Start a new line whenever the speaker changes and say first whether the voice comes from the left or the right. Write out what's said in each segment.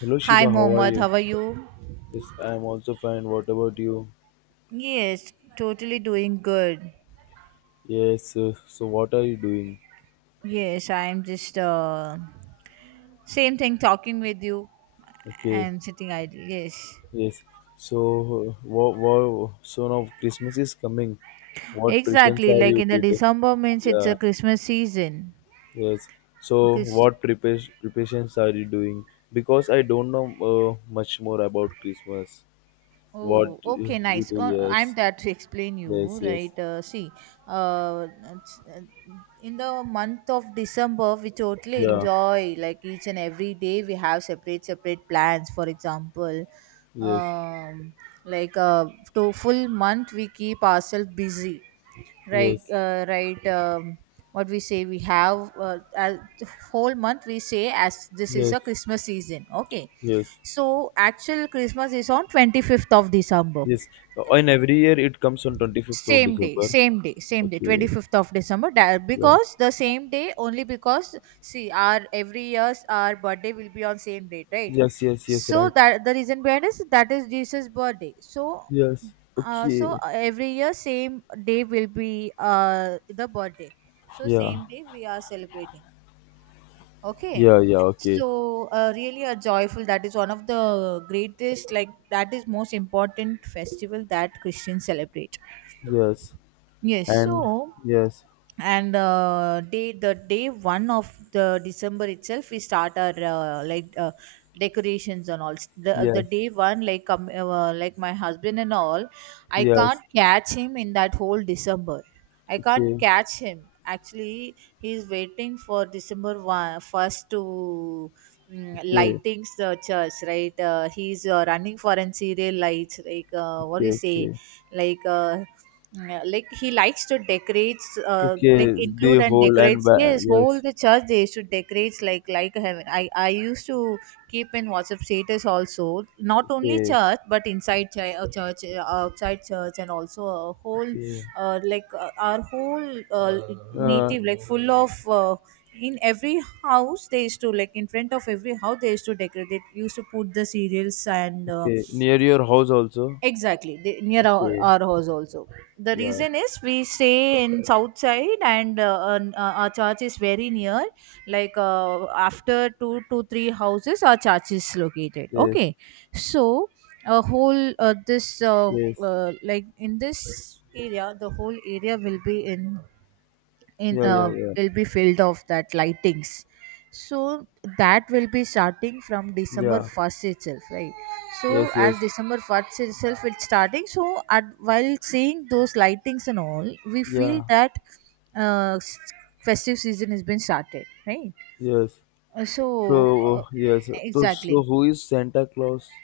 left: Hello
right: Hi,
left: Shiba, how are
right: Mohammed.
left: you?
right: How are you?
left: Yes, I am also fine. What about you?
right: Yes, totally doing good.
left: Yes. So what are you doing?
right: Yes, I'm just same thing talking with you
left: Okay.
right: and sitting idle. Yes,
left: Yes. So wow, wow. So now Christmas is coming. What preparations
right: exactly.
left: are
right: Like
left: you
right: in the
left: did?
right: December means it's a
left: Yeah.
right: Christmas season.
left: Yes. So
right: Chris-
left: what prepares preparations are you doing? Because I don't know much more about Christmas. What
right: Oh, okay,
left: you
right: nice.
left: do?
right: Oh, I'm
left: Yes.
right: there to explain
left: Yes.
right: you.
left: Yes.
right: Right, see, it's in the month of December, we totally
left: Yeah.
right: enjoy like each and every day. We have separate plans. For example,
left: Yes.
right: um, like to full month, we keep ourselves busy. Right,
left: Yes.
right: right. What we say, we have whole month. We say as this is
left: Yes.
right: a Christmas season. Okay,
left: Yes.
right: so actual Christmas is on 25th of December.
left: Yes, and every year it comes on 25th of
right: Same day,
left: December.
right: same day, same day,
left: Okay,
right: 25th of December. That,
left: yeah.
right: because the same day, only because see our every year's our birthday will be on same date, right?
left: Yes, yes, yes,
right: So
left: right.
right: that the reason behind is that is Jesus' birthday. So
left: Yes.
right: uh, so
left: Okay.
right: uh, every year same day will be the birthday. So
left: Yeah.
right: same day we are celebrating. Okay.
left: Yeah, yeah, okay.
right: So, really a joyful, that is one of the greatest, like, that is most important festival that Christians celebrate.
left: Yes.
right: Yes.
left: And
right: So,
left: yes.
right: and day the day one of the December itself we start our like decorations, and all the
left: Yes.
right: day one, like my husband and all, I can't
left: Yes.
right: catch him in that whole December. I can't
left: Okay.
right: catch him. Actually he's waiting for December one first to
left: Okay.
right: lightings the church, right? He's running for an serial lights, like what do
left: Okay.
right: you say,
left: Okay.
right: like yeah, like he likes to decorate,
left: Okay.
right: like include
left: The
right: and
left: whole and
right: decorates. Yes, whole
left: yes.
right: the church they used to decorate like heaven. I used to keep in WhatsApp status also. Not only
left: Okay.
right: church, but inside church, outside church, and also a whole,
left: Okay.
right: like our whole
left: Uh,
right: native, like full of. In every house they used to, like, in front of every house they used to decorate, they used to put the cereals and
left: okay. Near your house also.
right: exactly, near our,
left: Okay.
right: our house also. The
left: Yeah.
right: reason is we stay in south side, and our church is very near. Like after two to three houses, our church is located.
left: Yes.
right: Okay, so a whole this
left: Yes.
right: like in this area, the whole area will be in, in
left: Yeah. Yeah.
right: uh,
left: Yeah.
right: will be filled of that lightings, so that will be starting from December
left: Yeah.
right: 1st itself, right? So
left: Yes.
right: as
left: Yes.
right: December 1st itself it's starting, so at, while seeing those lightings and all we feel
left: Yeah.
right: that uh, s- festive season has been started, right?
left: Yes.
right: So uh,
left: So yes, so,
right: exactly.
left: so who is Santa Claus?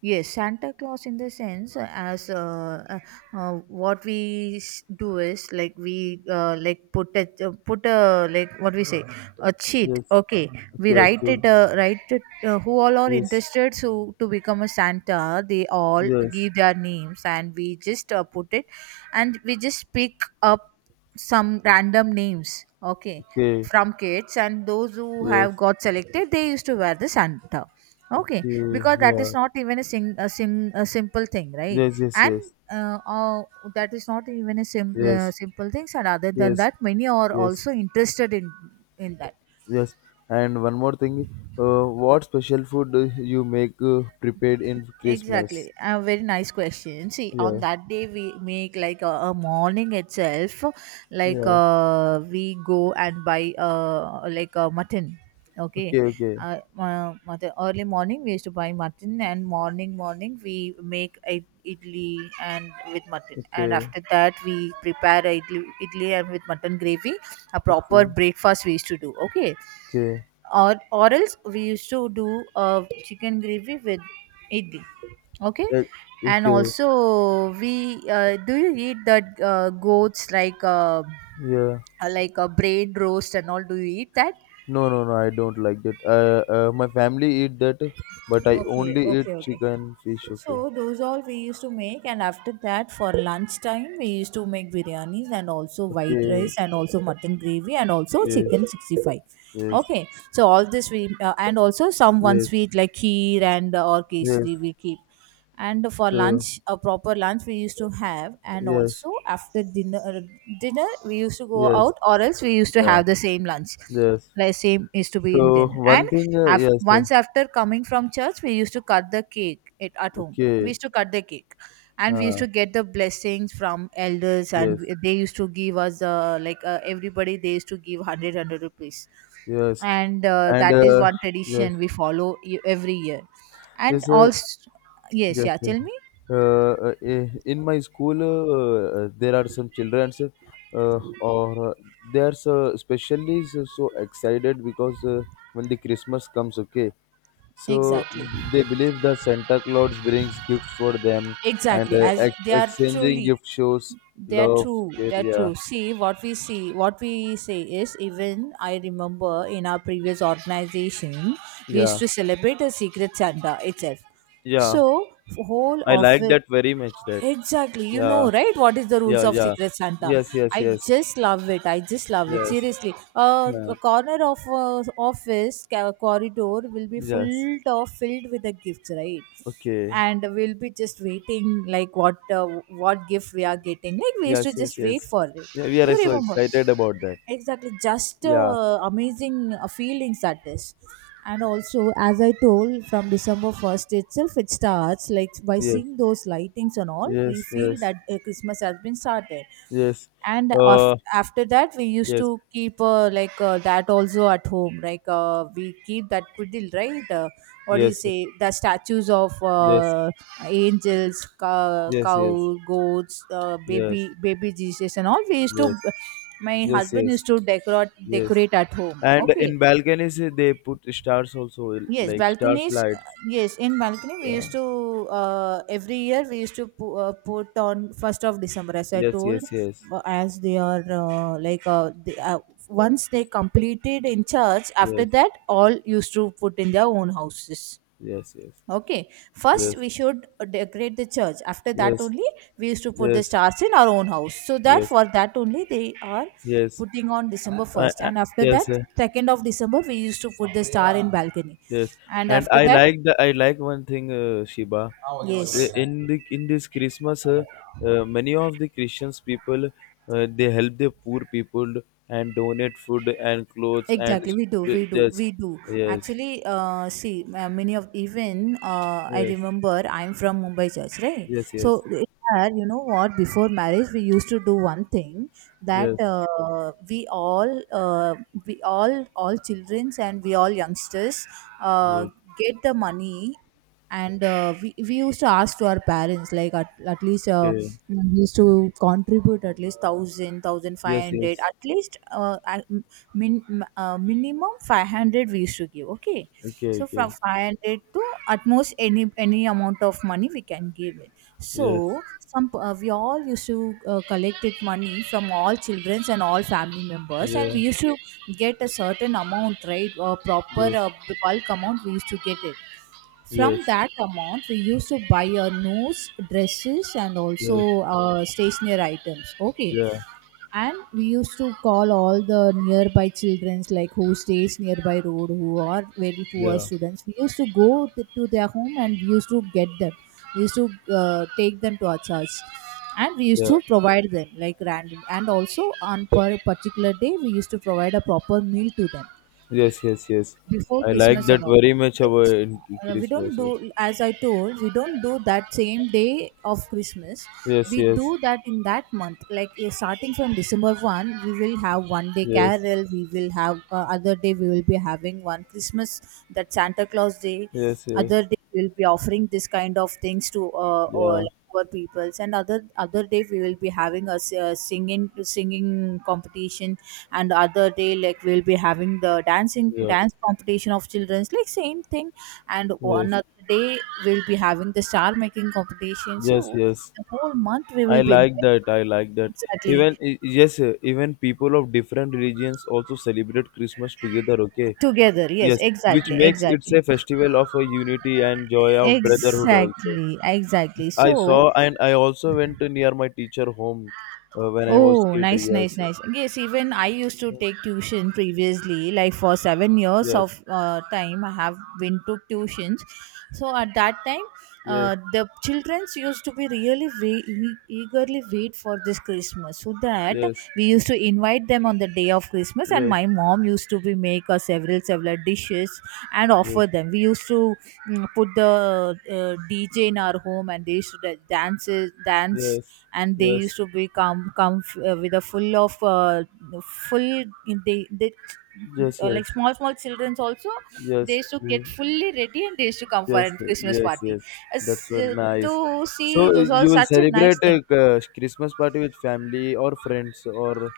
right: Yes, Santa Claus in the sense as what we do is, like we like put a like what we say, a cheat.
left: Yes.
right: Okay, we
left: Okay.
right: write
left: Okay.
right: it uh, write it uh, who all are
left: Yes.
right: interested so to become a Santa. They all
left: Yes.
right: give their names and we just put it, and we just pick up some random names, okay,
left: Okay.
right: from kids, and those who have
left: Yes.
right: got selected they used to wear the Santa, okay,
left: Okay.
right: because that
left: Yeah.
right: is not even a simple thing, right?
left: Yes. Yes.
right: and
left: Yes.
right: uh, uh, that is not even a
left: Yes.
right: simple things, and other than
left: Yes.
right: that many are
left: Yes.
right: also interested in that.
left: Yes. And one more thing. What special food do you make prepared in Christmas?
right: Exactly. A very nice question. See, on
left: Yeah.
right: that day we make like a morning itself, like
left: Yes.
right: we go and buy like a mutton. Okay,
left: Okay. Okay.
right: mutton. Early morning we used to buy mutton, and morning morning we make a idli and with mutton, and
left: Okay.
right: after that we prepare a idli and with mutton gravy. A proper
left: Okay.
right: breakfast we used to do. Okay,
left: Okay.
right: or else we used to do a chicken gravy with idli, okay,
left: Yeah.
right: and
left: Okay.
right: also we do you eat that goats,
left: Yeah.
right: like a brain roast and all, do you eat that?
left: No, no, no, I don't like that. My family eat that, but I
right: Okay,
left: only
right: okay,
left: eat
right: okay.
left: chicken, fish. Okay,
right: So those all we used to make, and after that, for lunchtime, we used to make biryanis and also white rice
left: okay,
right: and also mutton gravy and also
left: yes,
right: chicken 65.
left: yes,
right: Okay, so all this we and also some one
left: yes,
right: sweet like kheer and or
left: yes.
right: kesari we keep, and for
left: So
right: lunch a proper lunch we used to have, and
left: yes,
right: also after dinner we used to go
left: yes,
right: out or else we used to
left: yeah,
right: have the same lunch,
left: yes.
right: like same used to be in
left: So
right: dinner. And
left: one thing, yes,
right: once after coming from church we used to cut the cake, at home we
left: okay,
right: used to cut the cake, and we used
left: uh,
right: to get the blessings from elders, and
left: yes,
right: they used to give us like everybody they used to give 100 rupees,
left: yes,
right: and
left: and
right: that is one
left: yes,
right: tradition we follow every year, and
left: yes.
right: also. Yes,
left: Yes,
right: yeah,
left: yes.
right: tell me.
left: Uh, in my school, there are some children, or they are so especially so excited because when the Christmas comes, okay, so
right: Exactly.
left: they believe that Santa Claus brings gifts for them, and
right: Exactly. As
left: ex
right: they are
left: exchanging
right: truly,
left: gift shows
right: they are
left: love,
right: true.
left: care.
right: They are
left: Yeah,
right: true. See, what we say is, even I remember in our previous organization, we used
left: yeah,
right: to celebrate a secret Santa itself.
left: yeah.
right: So, whole
left: I
right: of.
left: like that very much. That.
right: Exactly. You know,
left: Yeah,
right: right? What is the rules
left: yeah,
right: of
left: yeah.
right: Secret Santa?
left: Yes, yes,
right: I
left: yes,
right: just love it. I just love it.
left: yes.
right: Seriously. Uh,
left: Yeah.
right: a corner of office corridor will be
left: Yes.
right: full of filled with the gifts, right?
left: Okay.
right: And we'll be just waiting, like what gift we are getting. Like we used to
left: Yes, yes,
right: just wait
left: yes.
right: for it.
left: Yeah, we
right: Do
left: are
right: you
left: so
right: remember?
left: excited about that.
right: Exactly, just
left: Yeah,
right: amazing feelings that is, and also as I told, from December 1st itself it starts, like by
left: yes,
right: seeing those lightings and all we
left: yes,
right: feel
left: yes,
right: that Christmas has been started.
left: yes.
right: And
left: Uh,
right: after that we used to
left: yes,
right: keep like that also at home, like we keep that kudil, right? What do you
left: yes,
right: say, the statues of
left: yes,
right: angels, cow,
left: yes, yes,
right: cow
left: yes,
right: goats, baby
left: yes,
right: baby Jesus and all we used to, my
left: yes,
right: husband used
left: yes,
right: to decorate
left: yes.
right: decorate at home,
left: And
right: okay.
left: in balconies, they put stars also,
right: Yes,
left: like stars
right: balconies.
left: lights.
right: Yes, in balcony we
left: Yeah.
right: used to, every year we used to put on 1st of December, as I
left: Yes,
right: told,
left: yes, yes,
right: as they are like they, once they completed in church. After
left: yes,
right: that, all used to put in their own houses.
left: yes,
right: Okay, first
left: yes,
right: we should decorate the church. After that
left: yes,
right: only we used to put the
left: yes,
right: stars in our own house. So that
left: yes,
right: for
left: yes,
right: that only they are
left: yes.
right: putting on December
left: I,
right: first,
left: I,
right: and after that
left: yes.
right: 2nd of December we used to put the star in balcony,
left: Yes,
right: and
left: and
right: after
left: I
right: that,
left: like one thing, Shiba. S-
right: yes.
left: In the in this Christmas, many of the Christians people they help the poor people and donate food and clothes and
right: Exactly, we do, we do,
left: yes,
right: we do.
left: yes,
right: Actually, see, many of even I
left: yes,
right: remember I'm from Mumbai church, right?
left: yes, yes,
right: So there, you know what? Before marriage, we used to do one thing that
left: yes,
right: all childrens, and we all youngsters uh,
left: yes,
right: get the money, and we used to ask to our parents, like at least,
left: okay,
right: we used to contribute at least
left: yes,
right: 1500,
left: yes,
right: at least minimum 500 we used to give, okay,
left: okay,
right: so from
left: okay,
right: 500 to at most any amount of money we can give it, so
left: yes,
right: we all used to collected money from all children and all family members, and
left: yeah,
right: we used to get a certain amount, right? Or proper
left: yes,
right: bulk amount we used to get it, from
left: yes,
right: that amount we used to buy our nose dresses and also
left: yes,
right: stationery items, okay.
left: yeah,
right: And we used to call all the nearby childrens, like who stays nearby road, who are very poor
left: yeah,
right: students, we used to go to their home and we used to get them, we used to take them to our church, and we used
left: yeah,
right: to provide them like random, and also on per particular day we used to provide a proper meal to them
left: yes, yes, yes.
right: before
left: I like
right: Christmas
left: that
right: and all.
left: very much about
right: Yes.
left: in
right: We don't
left: Christmas. Yes.
right: do, as I told, we don't do that same day of Christmas.
left: Yes,
right: We
left: yes,
right: do that in that month. Like starting from December 1, we will have one day
left: yes,
right: carol. We will have other day, we will be having one Christmas, that Santa Claus day.
left: yes,
right: Other
left: yes,
right: day, we will be offering this kind of things to all
left: yeah,
right: our peoples. And other day, we will be having a singing competition, and other day like we'll be having the dancing
left: yeah,
right: dance competition of children's, like same thing, and
left: yes,
right: another day we'll be having the star making competition, so
left: yes, yes.
right: the whole month we
left: I
right: will be
left: like
right: enjoying.
left: that. I like that.
right: Exactly,
left: Yes, even people of different religions also celebrate Christmas together. Okay,
right: together, yes,
left: yes, which
right: exactly,
left: makes it's a
right: exactly,
left: festival of a unity and joy of brotherhood. Also,
right: exactly, exactly,
left: I saw
right: so.
left: and I also went to near my teacher home when I was
right: Oh,
left: kid.
right: nice, nice,
left: Yes,
right: nice. Yes, even I used to take tuition previously. Like for 7 years
left: yes,
right: of time, I have been to tuitions. So at that time,
left: yes,
right: the childrens used to be eagerly wait for this Christmas. So that
left: yes,
right: we used to invite them on the day of Christmas, and
left: yes,
right: my mom used to be make us several several dishes and
left: yes,
right: offer
left: yes,
right: them. We used to put the DJ in our home, and they used to dance
left: yes,
right: and they
left: yes,
right: used to be come with a full of full they
left: yes.
right: like
left: Yes.
right: small small childrens also they
left: Yes,
right: used to get fully ready and they used to come for
left: yes,
right: a
left: yes,
right: Christmas
left: yes,
right: party.
left: yes.
right: As,
left: That's what
right: uh,
left: nice.
right: to
left: So
right: see those all
left: you will
right: such a nice
left: celebrate a
right: thing.
left: Christmas party with family or friends or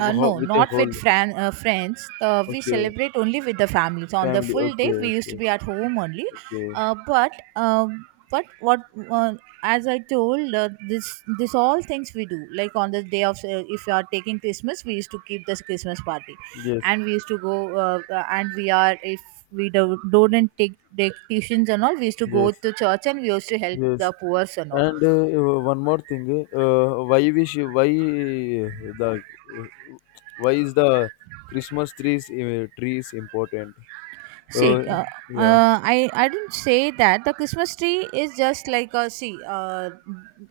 right: No,
left: with a
right: not
left: whole
right: with friends. We
left: okay
right: celebrate only with the families. On the
left: family.
right: full day, we
left: Okay,
right: used to
left: okay,
right: be at home only.
left: okay.
right: Uh, but but what uh, as I told, this all things we do. Like on the day of, if you are taking Christmas, we used to keep this Christmas party,
left: Yes,
right: and we used to go. And we are if we do, don't take tuitions and all, we used to go
left: yes,
right: to church and we used to help
left: yes.
right: the poor and all.
left: And one more thing. Why wish? Uh, the? Why is the Christmas trees trees important?
right: See,
left: Uh, yeah.
right: I didn't say that the Christmas tree is just like a see, uh,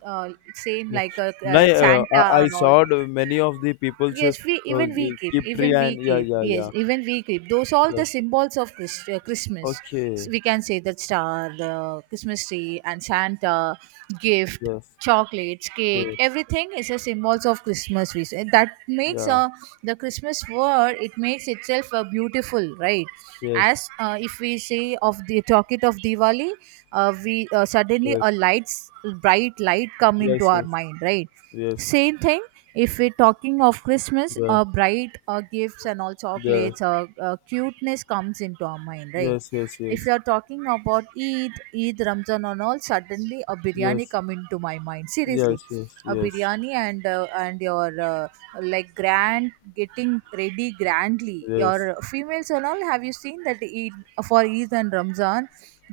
right: uh, same like a
left: Nay,
right: Santa
left: I
right: and all.
left: saw the many of the people's
right: Yes, we
left: uh,
right: even we keep,
left: keep tree
right: even we
left: and yeah,
right: keep.
left: yeah,
right: Yes,
left: yeah,
right: even we keep. Those all
left: yeah.
right: the symbols of Christ, Christmas.
left: Okay,
right: We can say the star, the Christmas tree, and Santa, gift,
left: yes,
right: chocolates, cake.
left: okay,
right: Everything is a symbols of Christmas. We say. That makes
left: yeah,
right: the Christmas word. It makes itself beautiful, right?
left: yes,
right: As if we say of the talk it of Diwali, we suddenly
left: yes,
right: a lights bright light come into
left: yes,
right: our
left: yes,
right: mind, right?
left: yes,
right: Same thing if we're talking of Christmas,
left: yeah,
right: bright gifts and all
left: yes,
right: chocolates, cuteness comes into our mind, right?
left: yes,
right: If
left: yes,
right: you're talking about Eid, Eid, Ramzan, and all, suddenly a biryani
left: yes,
right: come into my mind. Seriously,
left: yes, yes, yes,
right: a
left: yes,
right: biryani and your like grand getting ready grandly.
left: yes,
right: Your females and all, have you seen that Eid for Eid and Ramzan,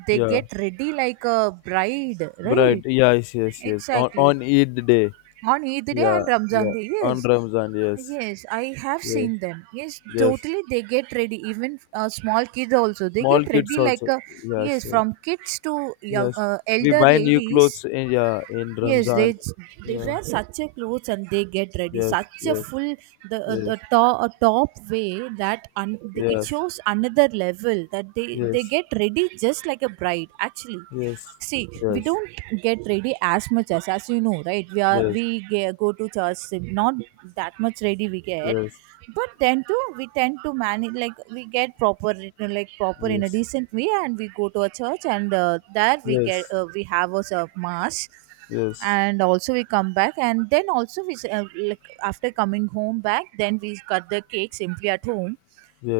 right: they
left: yeah,
right: get ready like a bride,
left: bright,
right: right?
left: yes, yes, yes. On
right: Exactly
left: on Eid day,
right: on Eid Day
left: yeah,
right: and Ramzan
left: yeah.
right: Day.
left: On
right: Yes,
left: Ramzan, yes,
right: yes, I have
left: yes,
right: seen them. Yes,
left: yes.
right: totally they get ready. Even small kids also they get
left: Small kids
right: ready like
left: also,
right: a
left: yes,
right: yes
left: yes.
right: from kids to young
left: Yes, we
right: elder
left: buy new
right: ladies.
left: clothes in, yeah, in
right: Yes,
left: Ramzan.
right: they
left: Yeah.
right: wear such a clothes and they get ready
left: Yes.
right: such a
left: Yes.
right: full the
left: Yes.
right: top, a top way that it
left: Yes.
right: shows another level that they
left: Yes.
right: get ready just like a bride actually.
left: Yes.
right: See, we don't get ready as much as you know right we are
left: Yes.
right: go to church, not that much ready we
left: Yes.
right: get,
left: Yes.
right: but then too we tend to manage like we get proper, like proper in a
left: Yes.
right: decent way, and we go to a church, and there we get
left: Yes.
right: we have us a mass,
left: Yes.
right: and also we come back and then also like after coming home back then we cut the cake simply at home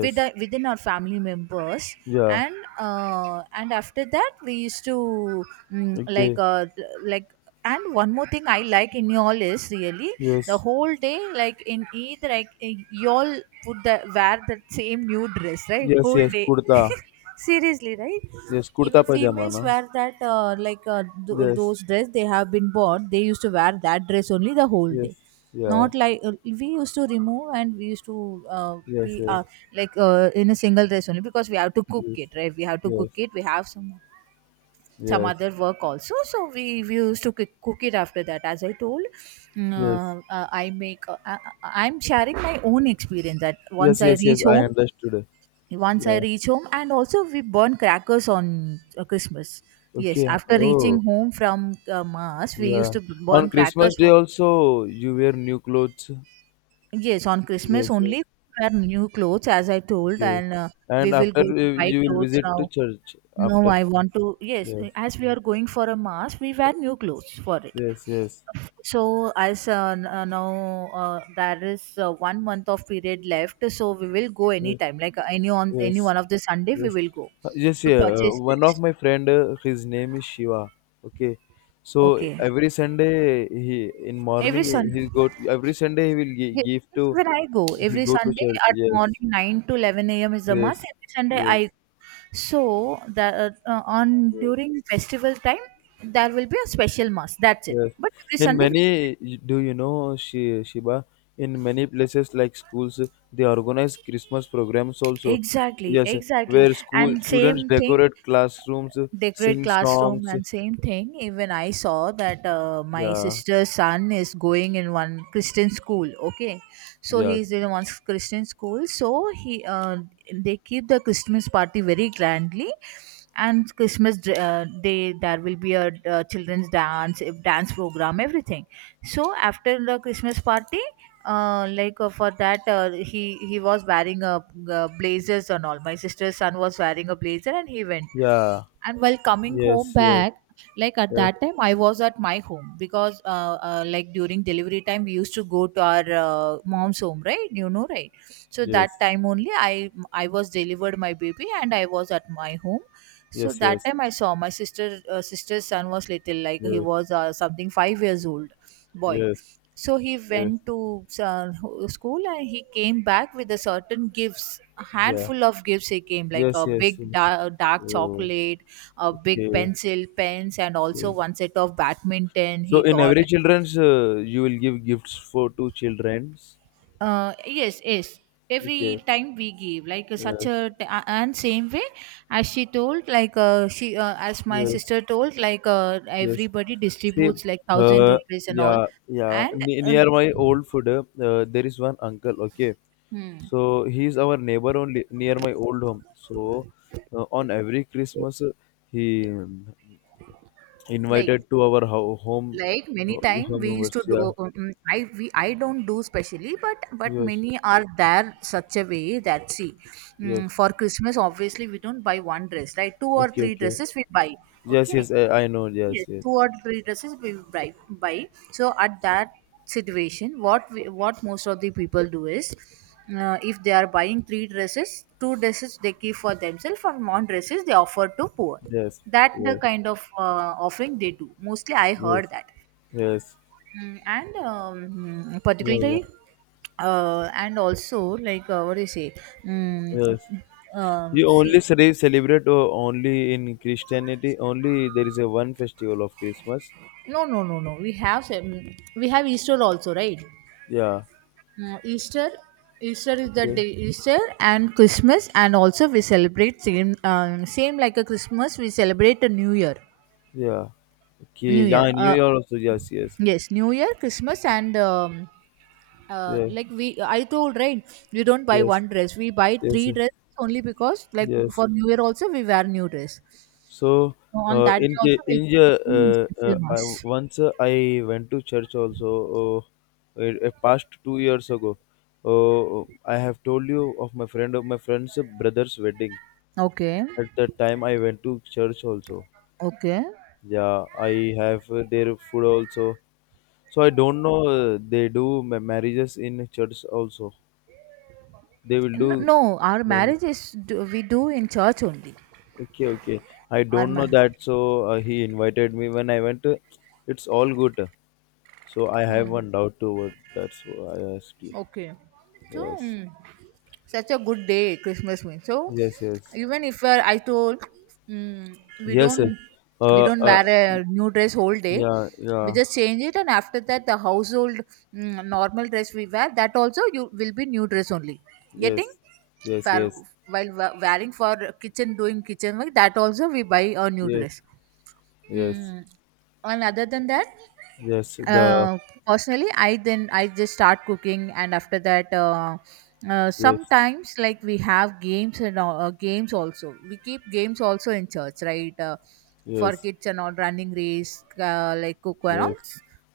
right: with the, within our family members,
left: Yeah.
right: and after that we used to mm, like
left: Okay.
right: uh, like and one more thing I like in y'all is really the
left: Yes.
right: whole day, like in Eid, y'all put the wear that same new dress right
left: Yes.
right: whole
left: Yes.
right: day
left: Kurta.
right: seriously right
left: Yes. Kurta
right: even
left: pajama.
right: females
left: No.
right: wear that
left: Yes.
right: those dress they have been bought they used to wear that dress only the whole day,
left: Yes. Yeah.
right: not like we used to remove and we used to uh,
left: Yes.
right: be
left: Yes.
right: like in a single dress only because we have to cook
left: Yes.
right: it right we have to cook
left: Yes.
right: it we have some
left: Yes.
right: other work also so we used to cook it. After that as I told,
left: Yes.
right: I, I'm sharing my own experience that once
left: Yes.
right: I
left: Yes. Yes.
right: reach
left: I
right: home,
left: understood.
right: once I
left: Yeah.
right: reach home, and also we burn crackers on Christmas. Yes,
left: Okay.
right: after
left: Oh.
right: reaching home from mass, we used
left: Yeah.
right: to
left: On
right: burn
left: Christmas
right: crackers.
left: Day also you wear new clothes.
right: Yes, on Christmas
left: Yes, yes.
right: only we wear new clothes, as I told,
left: Okay.
right: and we
left: And
right: will
left: after
right: go
left: you
right: to buy
left: you will
right: clothes
left: visit to
right: now.
left: church
right: No,
left: after.
right: I want to. Yes,
left: Yes,
right: as we are going for a mass, we wear new clothes for it.
left: yes, yes,
right: So as now there is 1 month of period left, so we will go
left: yes,
right: anytime, like
left: yes.
right: any one of the Sunday, we
left: Yes,
right: will go
left: Yes,
right: to
left: yeah.
right: purchase.
left: One of my friend, his name is Shiva. Okay. So
right: Okay.
left: every Sunday he in
right: Every
left: morning
right: Sun.
left: he go to, every Sunday he will
right: Ye-
left: give
right: Yes,
left: to
right: when I go
left: he
right: every
left: go to
right: Sunday
left: church.
right: at
left: Yes,
right: morning 9 to 11 a.m. is the mass.
left: yes,
right: Every Sunday
left: yes,
right: I so that on
left: yes.
right: during festival time there will be a special mass. That's it.
left: Yes.
right: But every
left: In
right: Sunday we-
left: many, do you know, Shiba, in many places like schools, they organize Christmas programs also.
right: exactly,
left: Yes,
right: exactly,
left: where school
right: and
left: students
right: same thing
left: decorate classrooms,
right: decorate
left: sing
right: classroom
left: songs.
right: and same thing. Even I saw that my
left: Yeah,
right: sister's son is going in one Christian school, okay, so
left: yes,
right: he's in one Christian school, so he they keep the Christmas party very grandly, and Christmas day there will be a children's dance if dance program everything. So after the Christmas party, like for that he was wearing a, uh, blazers and all, my sister's son was wearing a blazer and he went,
left: yeah,
right: and while coming home
left: yes, yes,
right: back, like at
left: yes,
right: that time I was at my home because like during delivery time we used to go to our mom's home right you know right, so that
left: yes,
right: time only I was delivered my baby and I was at my home. So
left: yes,
right: that
left: yes,
right: time I saw my sister sister's son was little, like he
left: yes,
right: was something 5 years old boy,
left: yes, yes,
right: so he went to uh, school, and he came back with a certain gifts, a
left: yeah,
right: handful of gifts he came, like
left: yes,
right: a
left: yes,
right: big
left: yes.
right: dark
left: Oh,
right: chocolate, a big
left: okay,
right: pencil, pens, and also
left: okay.
right: one set of badminton
left: So
right: he
left: in
right: got.
left: every children's, you will give gifts for two children's.
right: Yes, yes.
left: Okay.
right: Every time we give, like such
left: Yes.
right: a, and same way as she told, like she, as my
left: Yes,
right: sister told, like
left: yes.
right: everybody
left: See,
right: distributes like thousand
left: uh,
right: rupees and all,
left: yeah, yeah.
right: and
left: Ne
right: uh,
left: Near my old food, there is one uncle. Okay,
right: hmm,
left: so he's our neighbor only near my old home. So on every Christmas, he
right: like
left: invited to our
right: like many
left: ho
right: time
left: home
right: we used to
left: members.
right: do
left: Yeah,
right: I don't do specially, but
left: yes,
right: many are there such a way that see,
left: yes.
right: for Christmas obviously we don't buy one dress right two or
left: Okay,
right: three
left: okay.
right: dresses we buy,
left: Yes,
right: okay,
left: yes. I know.
right: yes,
left: Yes, yes,
right: two or three dresses we buy so at that situation what what most of the people do is, if they are buying three dresses two dresses they keep for themselves and one dresses they offer to poor,
left: yes,
right: that the
left: yes,
right: kind of offering they do, mostly I heard
left: yes,
right: that.
left: yes.
right: Mm, and um,
left: Yeah, yeah.
right: particularly and also like what do you say, mm,
left: Yes. You only
right: see,
left: celebrate only in Christianity. Only there is a one festival of Christmas.
right: no no no no, we have we have Easter also right.
left: Yeah.
right: Mm, easter Easter is the day,
left: Okay.
right: Easter and Christmas, and also we celebrate same same like a Christmas we celebrate a New Year.
left: Yeah. Okay.
right: new
left: Yeah.
right: year
left: In New
right: uh,
left: Year also. Yes. Yes.
right: yes, New Year, Christmas, and
left: Yeah.
right: like we I told right, we don't buy
left: Yes.
right: one dress, we buy
left: Yes.
right: three dresses only because like
left: Yes.
right: for New Year also we wear new dress,
left: So,
right: so on that
left: in
right: day
left: K-
right: also we'll
left: in
right: be
left: the,
right: having special
left: I,
right: mass.
left: once uh, I went to church also. Past 2 years ago, I have told you of my friend's brother's wedding.
right: Okay,
left: At that time, I went to church also.
right: okay.
left: Yeah, I have their food also. So I don't know they do marriages in church also. They will do
right: No, our
left: then.
right: marriage is we do in church only.
left: Okay, okay. I
right: our
left: don't know
right: ma-
left: that. So he invited me when I went. It's all good. So I have one
right: hmm.
left: doubt toward. That's why I asked you.
right: Okay. So
left: Yes,
right: hmm. Such a good day Christmas means, so
left: yes, yes,
right: even if I told, mm, we
left: yes. Sir.
right: don't we
left: Uh,
right: don't
left: uh,
right: wear a new dress whole day,
left: yeah,
right: we
left: yeah.
right: just change it, and after that the household, normal dress we wear, that also you will be new dress only getting
left: Yes, yes,
right: for,
left: yes,
right: while wearing for kitchen, doing kitchen work, that also we buy a new
left: yes,
right: dress.
left: yes,
right: mm. And other than that
left: yes. The
right: uh, personally I then I just start cooking, and after that
left: yes,
right: sometimes like we have games and all, games also we keep games also in church right, for
left: yes,
right: kids and all running race, like cook and all,
left: yes.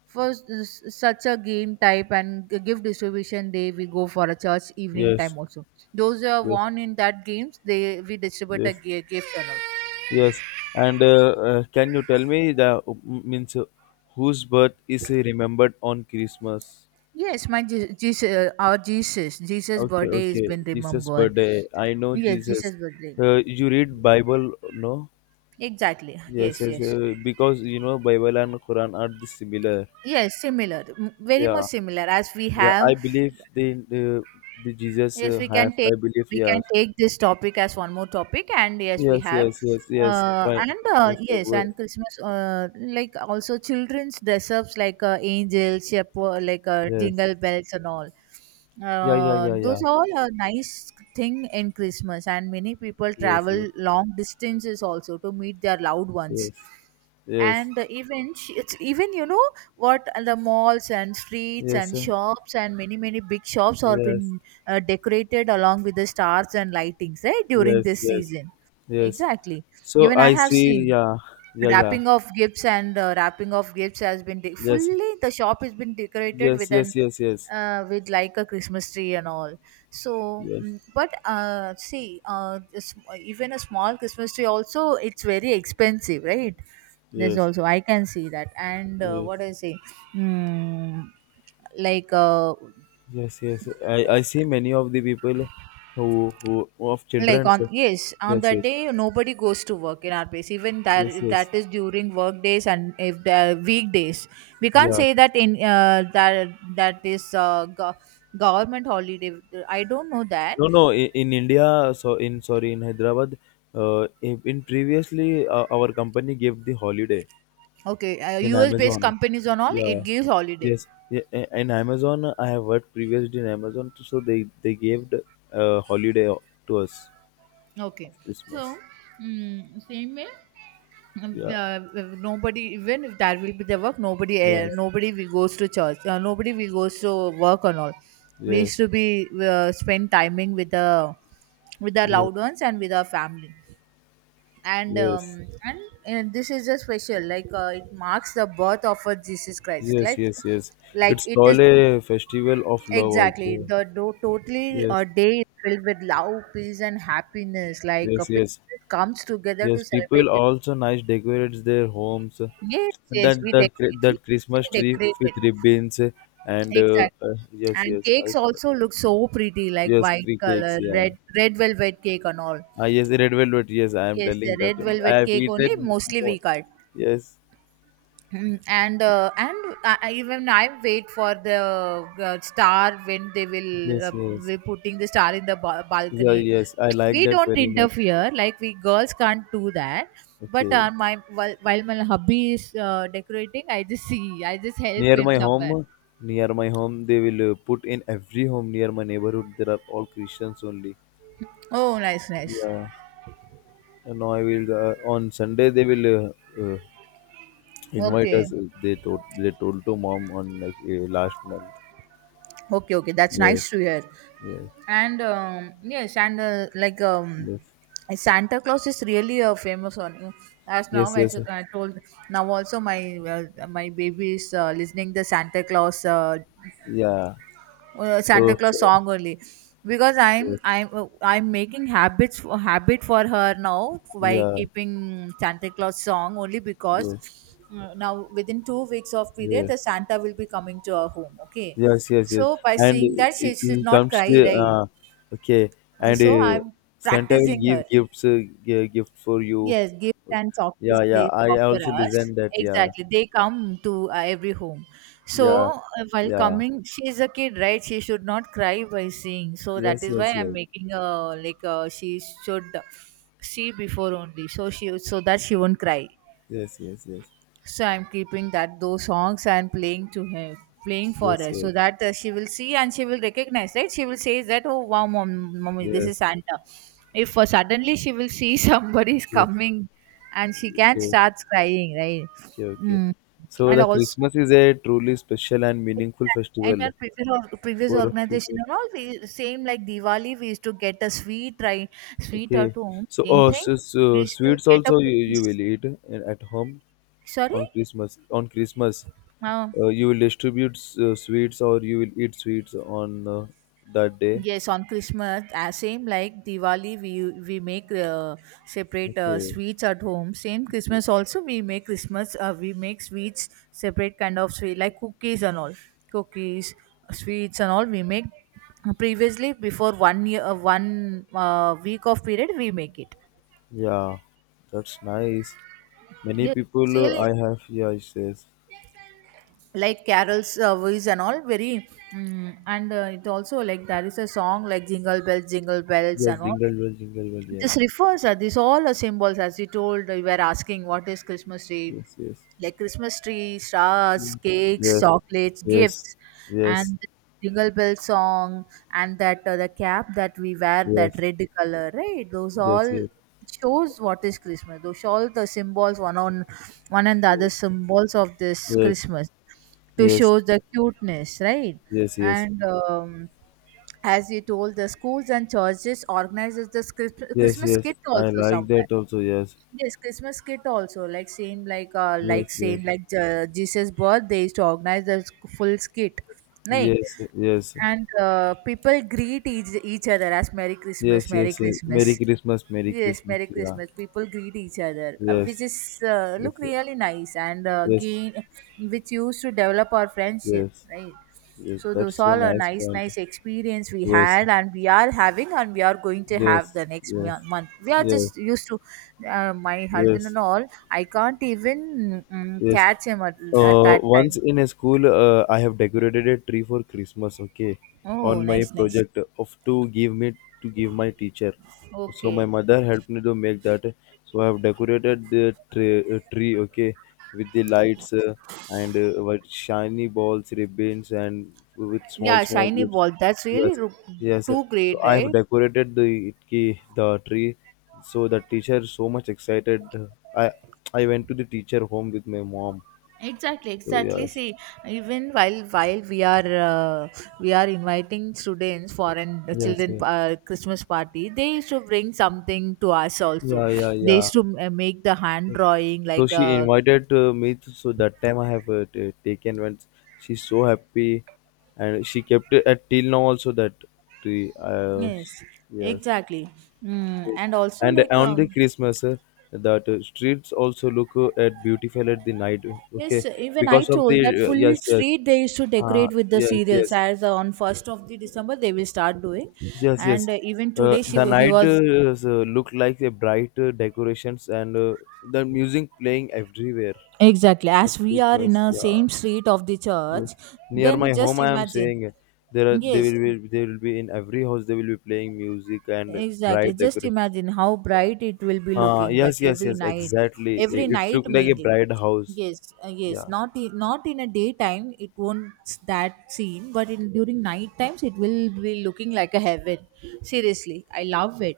right: for such a game type and gift distribution day we go for a church evening
left: Yes,
right: time also, those who are
left: yes,
right: won in that games they we distribute a
left: yes,
right: gift and all.
left: yes. And can you tell me the means whose birth is remembered on Christmas?
right: Yes, my Jesus, our Jesus, Jesus
left: Okay,
right: birthday has
left: okay.
right: been
left: Jesus'
right: remembered.
left: birthday. I know
right: Yes, Jesus'
left: Jesus.
right: birthday.
left: You read Bible, no?
right: Exactly.
left: Yes,
right: Yes,
left: yes.
right: yes.
left: Because you know Bible and Quran are the similar.
right: Yes, similar, very
left: Yeah,
right: much similar as we
left: yeah.
right: have.
left: I believe the Jesus
right: Yes, we
left: have.
right: can take,
left: I believe
right: we can
left: yes,
right: take this topic as one more topic, and yes, we
left: yes,
right: have.
left: yes, yes, yes. But
right: And
left: yes,
right: Yes, and Christmas, like also children's dress ups like angels, shepherd, like
left: yes.
right: jingle bells and all.
left: Yeah, yeah, yeah,
right: Those
left: yeah.
right: all are nice thing in Christmas, and many people
left: Yes, yes,
right: travel long distances also to meet their loved ones.
left: yes. Yes,
right: And even it's even what the malls and streets
left: yes,
right: and shops and many many big shops are
left: yes,
right: been decorated along with the stars and lightings, right, during
left: yes,
right: this
left: yes,
right: season.
left: yes.
right: Exactly.
left: So
right: Even I
left: I
right: have
left: see,
right: seen
left: yeah, yeah, yeah,
right: wrapping of gifts, and wrapping of gifts has been
left: yes,
right: fully the shop has been decorated
left: yes,
right: with an
left: yes, yes, yes,
right: with like a Christmas tree and all. So,
left: yes,
right: but see, this, even a small Christmas tree also, it's very expensive, right? There's
left: yes,
right: also, I can see that. And
left: yes,
right: what I say, mm, like,
left: yes, yes. I see many of the people who of
right: like
left: children.
right: on, yes, on
left: Yes,
right: that
left: yes,
right: day nobody goes to work in our place, even that
left: yes, yes.
right: that is during work days, and if the weekdays, we can't
left: Yeah.
right: say that in that is government holiday. I don't know that.
left: No, no. In India, so in sorry, in Hyderabad, in previously our company gave the holiday
right: Okay,
left: in
right: US based
left: Amazon.
right: companies on all,
left: Yeah.
right: it gives holiday.
left: Yes. Yeah. In Amazon, I have worked previously in Amazon, so they gave the, holiday to us
right: Okay.
left: of
right: So,
left: Christmas.
right: mm, same way,
left: Yeah.
right: if nobody, even if that will be the work, nobody uh,
left: Yes.
right: nobody we goes to church, nobody we goes to work and all. We used
left: Yes.
right: to be spend timing with the with our
left: Yes.
right: loved ones and with our family. and
left: Yes.
right: um, and uh, this is a special, like, it marks the birth of our Jesus Christ,
left: Yes. Yes. Yes.
right: like
left: It's
right: it
left: called
right: is.
left: a festival of love
right: Exactly.
left: also.
right: Totally, a
left: Yes.
right: day is filled with love, peace and happiness, like a
left: Yes. Yes.
right: people comes together
left: Yes.
right: to
left: People
right: celebrate.
left: also nice decorates their homes.
right: Yes, yes,
left: That
right: we
left: that cri-
right: decorate. We
left: that Christmas
right: especially
left: tree
right: decorate it.
left: with ribbons and
right: Exactly.
left: yes.
right: And
left: Yes. I
right: cakes
left: saw.
right: also look so pretty, like
left: Yes.
right: white
left: Tree cakes.
right: color,
left: Yeah.
right: red velvet cake and all.
left: Ah, yes, red velvet. Yes, I am
right: Yes, the
left: telling that
right: red
left: only. I
right: velvet
left: have
right: cake only
left: eaten
right: mostly
left: more.
right: we cut.
left: Yes,
right: And even I wait for the star when they will
left: yes, yes.
right: be putting the star in the
left: Yeah,
right: balcony.
left: yes, I like
right: We
left: that
right: don't
left: very much. Yes.
right: interfere, like we girls can't do that. But
left: Okay.
right: my while my hubby is decorating, I just see, I just help
left: Near
right: him
left: my
right: somewhere.
left: home, near my home, they will put in every home near my neighborhood. There are all Christians only.
right: Oh, nice, nice.
left: Yeah. And now I will on Sunday they will uh, uh, invite
right: Okay,
left: us. They told to mom on like last month.
right: okay, okay. That's
left: Yes,
right: nice to hear.
left: yes,
right: And yes, and like
left: yes,
right: Santa Claus is really a famous one. As now,
left: yes,
right: as
left: yes.
right: I told, now also my baby is listening the
left: Yeah.
right: Santa
left: So,
right: Claus
left: so
right: song only, because I'm
left: yes,
right: I'm uh, I'm making habit for her now by
left: yeah,
right: keeping Santa Claus song only, because
left: yes.
right: now within 2 weeks of period
left: Yeah.
right: the Santa will be coming to our home. Okay,
left: Yes, yes, yes.
right: so by
left: And
right: seeing that she
left: it
right: should
left: he
right: not
left: comes to
right: cry, right?
left: okay,
right: Uh,
left: and
right: So I'm
left: Santa will
right: practicing her.
left: give gifts, gift for you.
right: Yes, gifts and chocolates
left: Yeah, yeah.
right: they
left: I
right: offer
left: also
right: us.
left: listen that. Yeah,
right: Exactly. They come to every home.
left: yeah,
right: So, while
left: yeah.
right: coming, she is a kid, right? She should not cry by seeing. So, that
left: Yes,
right: is why
left: yes,
right: I'm
left: yes,
right: making a, like, she should see before only, so she, so that she won't cry,
left: yes, yes, yes,
right: so I'm keeping that those songs and playing to him, playing for
left: yes,
right: her, so that she will see and she will recognize, right, she will say that, oh wow, mommy,
left: yes,
right: this is
left: yes,
right: Santa, if suddenly she will see somebody is
left: yes.
right: coming and she can
left: Okay,
right: start crying, right.
left: okay, okay.
right: Mm.
left: So
right: And
left: the
right: also,
left: Christmas is a truly special and meaningful
right: in our
left: festival
right: previous, previous
left: for
right: organization
left: people.
right: and all, we same like Diwali we used to get a sweet, right, sweet at
left: Okay.
right: home,
left: So,
right: same
left: oh,
right: thing.
left: so,
right: We
left: so
right: used to
left: sweets
right: get a
left: also you
right: cookies.
left: will eat at home.
right: Sorry.
left: On Christmas. On Christmas,
right: Uh,
left: you will distribute sweets or you will eat sweets on that day.
right: Yes, on Christmas, same like Diwali, we make separate
left: Okay.
right: sweets at home. Same
left: Okay.
right: Christmas also, we make Christmas. We make sweets, separate kind of sweet like cookies and all, cookies, sweets and all. We make previously before one year, one week of period, we make it.
left: Yeah, that's nice. Many
right: Yes,
left: people
right: it's really
left: I have. Yeah, it says
right: like carols, voice and all, very, mm and it also, like, there is a song like Jingle Bells, Jingle Bells
left: yes.
right: and all.
left: Jingle bell, jingle bell.
right: This
left: Yes,
right: refers These all are symbols, as you told you were asking what is Christmas tree,
left: yes, yes,
right: like Christmas tree, stars,
left: Mm.
right: cakes,
left: Yes,
right: chocolates,
left: yes,
right: gifts
left: yes,
right: and the jingle bell song, and that, the cap that we wear, that
left: yes,
right: red color, right, those
left: yes,
right: all
left: yes,
right: shows what is Christmas, those all the symbols one on one and the other symbols of this
left: yes,
right: Christmas to
left: yes,
right: show the cuteness, right?
left: yes, yes,
right: And as you told, the schools and churches organizes this
left: yes.
right: Christmas
left: Yes.
right: kit
left: I
right: also
left: like
right: somewhere.
left: that also. Yes,
right: Yes, Christmas kit also like same, like
left: yes, yes,
right: same like Jesus' birth, they used to organize the full skit, like,
left: yes, yes.
right: and people greet each other as Merry Christmas,
left: Yes,
right: Merry
left: yes, yes. Merry
right: Christmas.
left: Christmas, Merry
right: Yes,
left: Christmas.
right: Merry
left: Yeah.
right: Christmas. People greet each other,
left: Yes,
right: which is,
left: yes,
right: look
left: yes,
right: really nice, and
left: yes,
right: gain, which used to develop our friendship,
left: yes.
right: right?
left: Yes.
right: So
left: That's
right: those
left: so
right: all are
left: nice
right: nice,
left: point.
right: nice experience we
left: Yes,
right: had, and we are having, and we are going to have
left: yes,
right: the next
left: yes,
right: month. We are
left: yes,
right: just used to, my husband
left: yes,
right: and all. I can't even,
left: yes.
right: catch him at
left: Uh,
right: that
left: once
right: time.
left: in a school, I have decorated a tree for Christmas. Okay,
right: Oh,
left: on my
right: nice, nice.
left: project of to give my teacher. So my
right: Okay.
left: mother helped me to make that. So I have decorated the tree okay, with the lights and with shiny balls, ribbons, and with small
right: Yeah,
left: small
right: shiny
left: gifts.
right: ball. That's really
left: Yes, yes.
right: too
left: So
right: great,
left: I have
right: right?
left: decorated the tree. So the teacher so much excited. I I went to the teacher home with my mom
right: Exactly,
left: so
right: exactly.
left: yes,
right: See, even while we are, we are inviting students for an
left: yes,
right: children
left: yes,
right: Christmas party, they used to bring something to us also.
left: yeah, yeah,
right: They
left: yeah.
right: used to make the hand drawing,
left: So
right: like,
left: she invited me. To, so that time I have taken when she's so happy, and she kept it at till now also that tree.
right: yes,
left: Yes,
right: exactly.
left: yes.
right: And also,
left: And
right: like,
left: on the Christmas, that streets also look at beautiful at the night.
right: yes,
left: Okay,
right: even I
left: because of
right: told that
left: the
right: full
left: yes, yes.
right: street they used to
left: Uh,
right: decorate with the
left: yes,
right: cereals,
left: yes.
right: as on 1st of the December they will start doing.
left: Yes, yes.
right: And even
left: Uh,
right: today,
left: the
right: he
left: night
right: was.
left: looked like a bright decorations and the music playing everywhere
right: Exactly.
left: at
right: As we are in
left: Christmas.
right: a
left: Yeah,
right: same street of the
left: yes.
right: church,
left: Near
right: then
left: my home,
right: just
left: I am
right: imagine.
left: saying there are
right: Yes,
left: they will be in every house they will be playing music and
right: exactly.
left: bright
right: Just
left: decoration.
right: imagine how bright it will be looking, that
left: Yes, yes, yes. Exactly. I-
right: every
left: It
right: night
left: looked like a
right: mainly.
left: bright house.
right: Yes, yes.
left: Yeah.
right: Not in, a daytime it won't that scene, but in during night times it will be looking like a heaven. Seriously, I love it.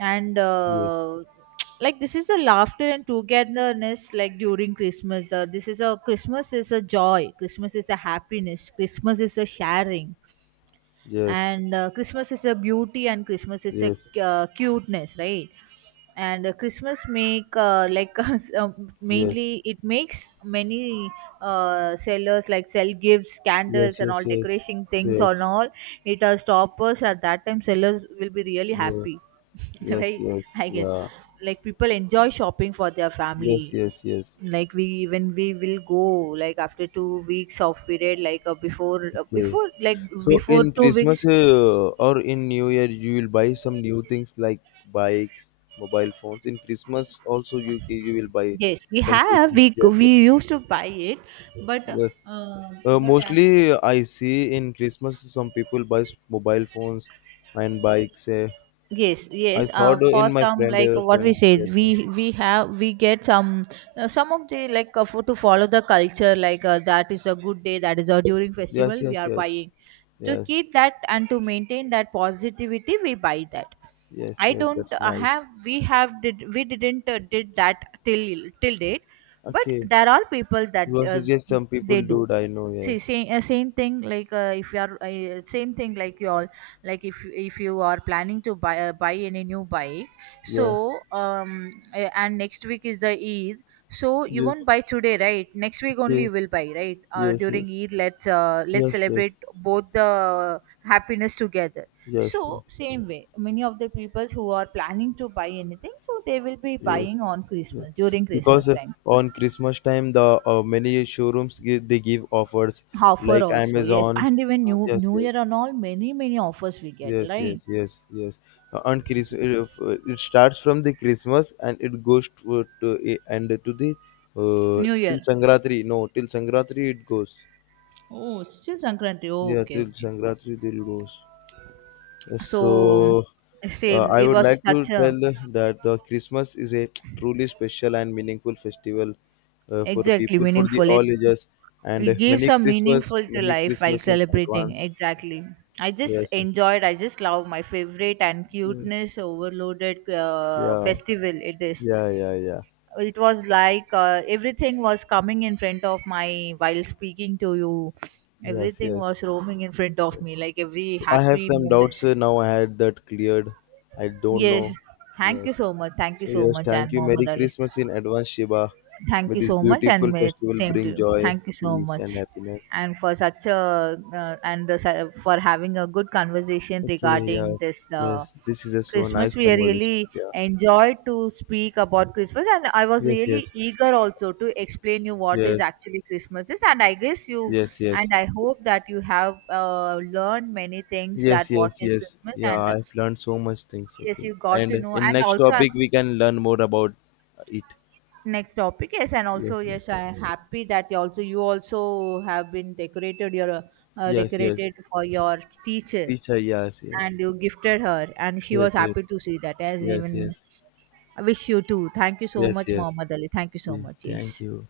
right: And
left: Yes.
right: like this is the laughter and togetherness like during Christmas. The This is a Christmas is a joy. Christmas is a happiness. Christmas is a sharing,
left: Yes.
right: and Christmas is a beauty, and Christmas is a,
left: Yes.
right: cuteness, right? And Christmas make, like
left: Yes.
right: mainly it makes many sellers like sell gifts, candles
left: Yes.
right: and
left: Yes.
right: all
left: Yes.
right: decoration things
left: Yes.
right: on all. It has toppers at that time, sellers will be really
left: Yes.
right: happy,
left: Yes.
right: right,
left: Yes.
right: I guess,
left: Yeah.
right: like people enjoy shopping for their
left: Yes.
right: family.
left: Yes. Yes.
right: Like we, even we will go like after 2 weeks of period, like, before uh,
left: Okay.
right: before like
left: So
right: before
left: in
right: two
left: Christmas
right: weeks
left: or in New Year, you will buy some new things like bikes, mobile phones. In Christmas also, you will buy
right: Yes, we
left: some
right: have.
left: Christmas. Yes,
right: We
left: yes.
right: used to buy it, but
left: Yes.
right: uh,
left: Uh,
right: but as,
left: mostly, uh, I see in Christmas some people buy mobile phones and bikes. Uh,
right: yes,
left: I
right: yes.
left: saw it
right: For
left: in my
right: some,
left: friend.
right: like
left: Uh,
right: what we
left: friend.
right: say,
left: Yes,
right: we get some, some of the, like, for, to follow the culture. Like, that is a good day, that is a during
left: yes,
right: festival, we
left: yes,
right: are
left: yes,
right: buying
left: yes,
right: to
left: yes,
right: keep that and to maintain that positivity. We buy that.
left: yes.
right: I
left: Yes,
right: don't
left: that's nice.
right: have. We didn't did that till date, but
left: Okay.
right: there are people that,
left: You also suggest some people
right: they do.
left: do it. I know.
right: See,
left: Yes.
right: same, same thing, like, if you are, same thing like you all, like, if you are planning to buy, buy any new bike, so,
left: Yeah.
right: um and next week is the Eid, so you
left: Yes.
right: won't buy today, right, next week only
left: Okay.
right: you will buy, right,
left: Yes.
right: during
left: Yes.
right: Eid, let's
left: Yes,
right: celebrate
left: yes,
right: both the happiness together.
left: yes,
right: So
left: yes,
right: same way, many of the people who are planning to buy anything, so they will be
left: yes.
right: buying on
left: Yes.
right: Christmas, during
left: Because
right: Christmas time.
left: on Christmas time, the many showrooms they give offers
right: Offer
left: like
right: also, yes,
left: Amazon.
right: and even
left: Yes,
right: new
left: yes,
right: year and all, many many offers we get,
left: yes,
right: right?
left: yes, yes, yes. Uh, on Chris, uh, it starts from the Christmas and it goes to, and to the
right: New
left: till
right: year.
left: Sangratri. No, till Sangratri it goes.
right: Oh, still Sankranti. Oh,
left: Yeah,
right: okay,
left: till
right: okay.
left: Sangratri it goes.
right: So
left: So,
right: same,
left: I
right: it
left: would
right: was
left: like to
right: such a,
left: tell that Christmas is a truly special and meaningful festival for
right: exactly,
left: people for the
right: meaningful.
left: all ages, and
right: It gives a meaningful to
left: Many
right: life while
left: Christmas in
right: celebrating,
left: advance.
right: exactly. I just
left: Yes,
right: enjoyed, I just love, my favorite and
left: yes,
right: cuteness overloaded
left: yeah,
right: festival it is.
left: yeah, yeah, yeah.
right: It was like, everything was coming in front of my while speaking to you.
left: Yes,
right: Everything
left: yes.
right: was roaming in front of me, like every
left: So I have
right: happy
left: some doubts
right: moments.
left: now. I had that cleared. I don't
right: Yes,
left: know.
right: thank you
left: Yes.
right: so much, thank you
left: So
right: so
left: yes,
right: much, and
left: thank you.
right: Muhammad
left: Merry
right: Ali.
left: Christmas in advance, Shiva. May
right: Thank you
left: this
right: so much, and
left: beautiful
right: may
left: festival
right: same to
left: bring
right: you.
left: joy,
right: Thank you so
left: peace,
right: much,
left: and happiness.
right: and for such a, and for having a good conversation
left: Okay,
right: regarding
left: yes,
right: this
left: yes. This is a so
right: Christmas.
left: nice
right: We
left: conversation.
right: really
left: Yeah.
right: enjoyed to speak about Christmas, and I was
left: Yes,
right: really
left: yes,
right: eager also to explain you what is
left: yes,
right: actually Christmas is. And I guess you,
left: yes, yes,
right: and I hope that you have learned many things
left: yes,
right: that what
left: yes,
right: is
left: yes.
right: Christmas,
left: Yeah,
right: and
left: I've learned so much things.
right: yes,
left: Okay,
right: you got to
left: and
right: know,
left: in
right: and
left: next
right: also
left: topic we can learn more about it.
right: next topic. Yes, and also,
left: Yes, yes,
right: yes I am happy that you also, have been decorated your,
left: yes, yes.
right: decorated for your teacher,
left: Teacher, yes, yes,
right: and you gifted her, and she
left: yes,
right: was
left: yes,
right: happy to see that, as even
left: yes,
right: I wish you too. Thank you so
left: yes,
right: much,
left: yes,
right: Mohammed Ali, thank you so
left: yes.
right: much, yes.
left: Thank you.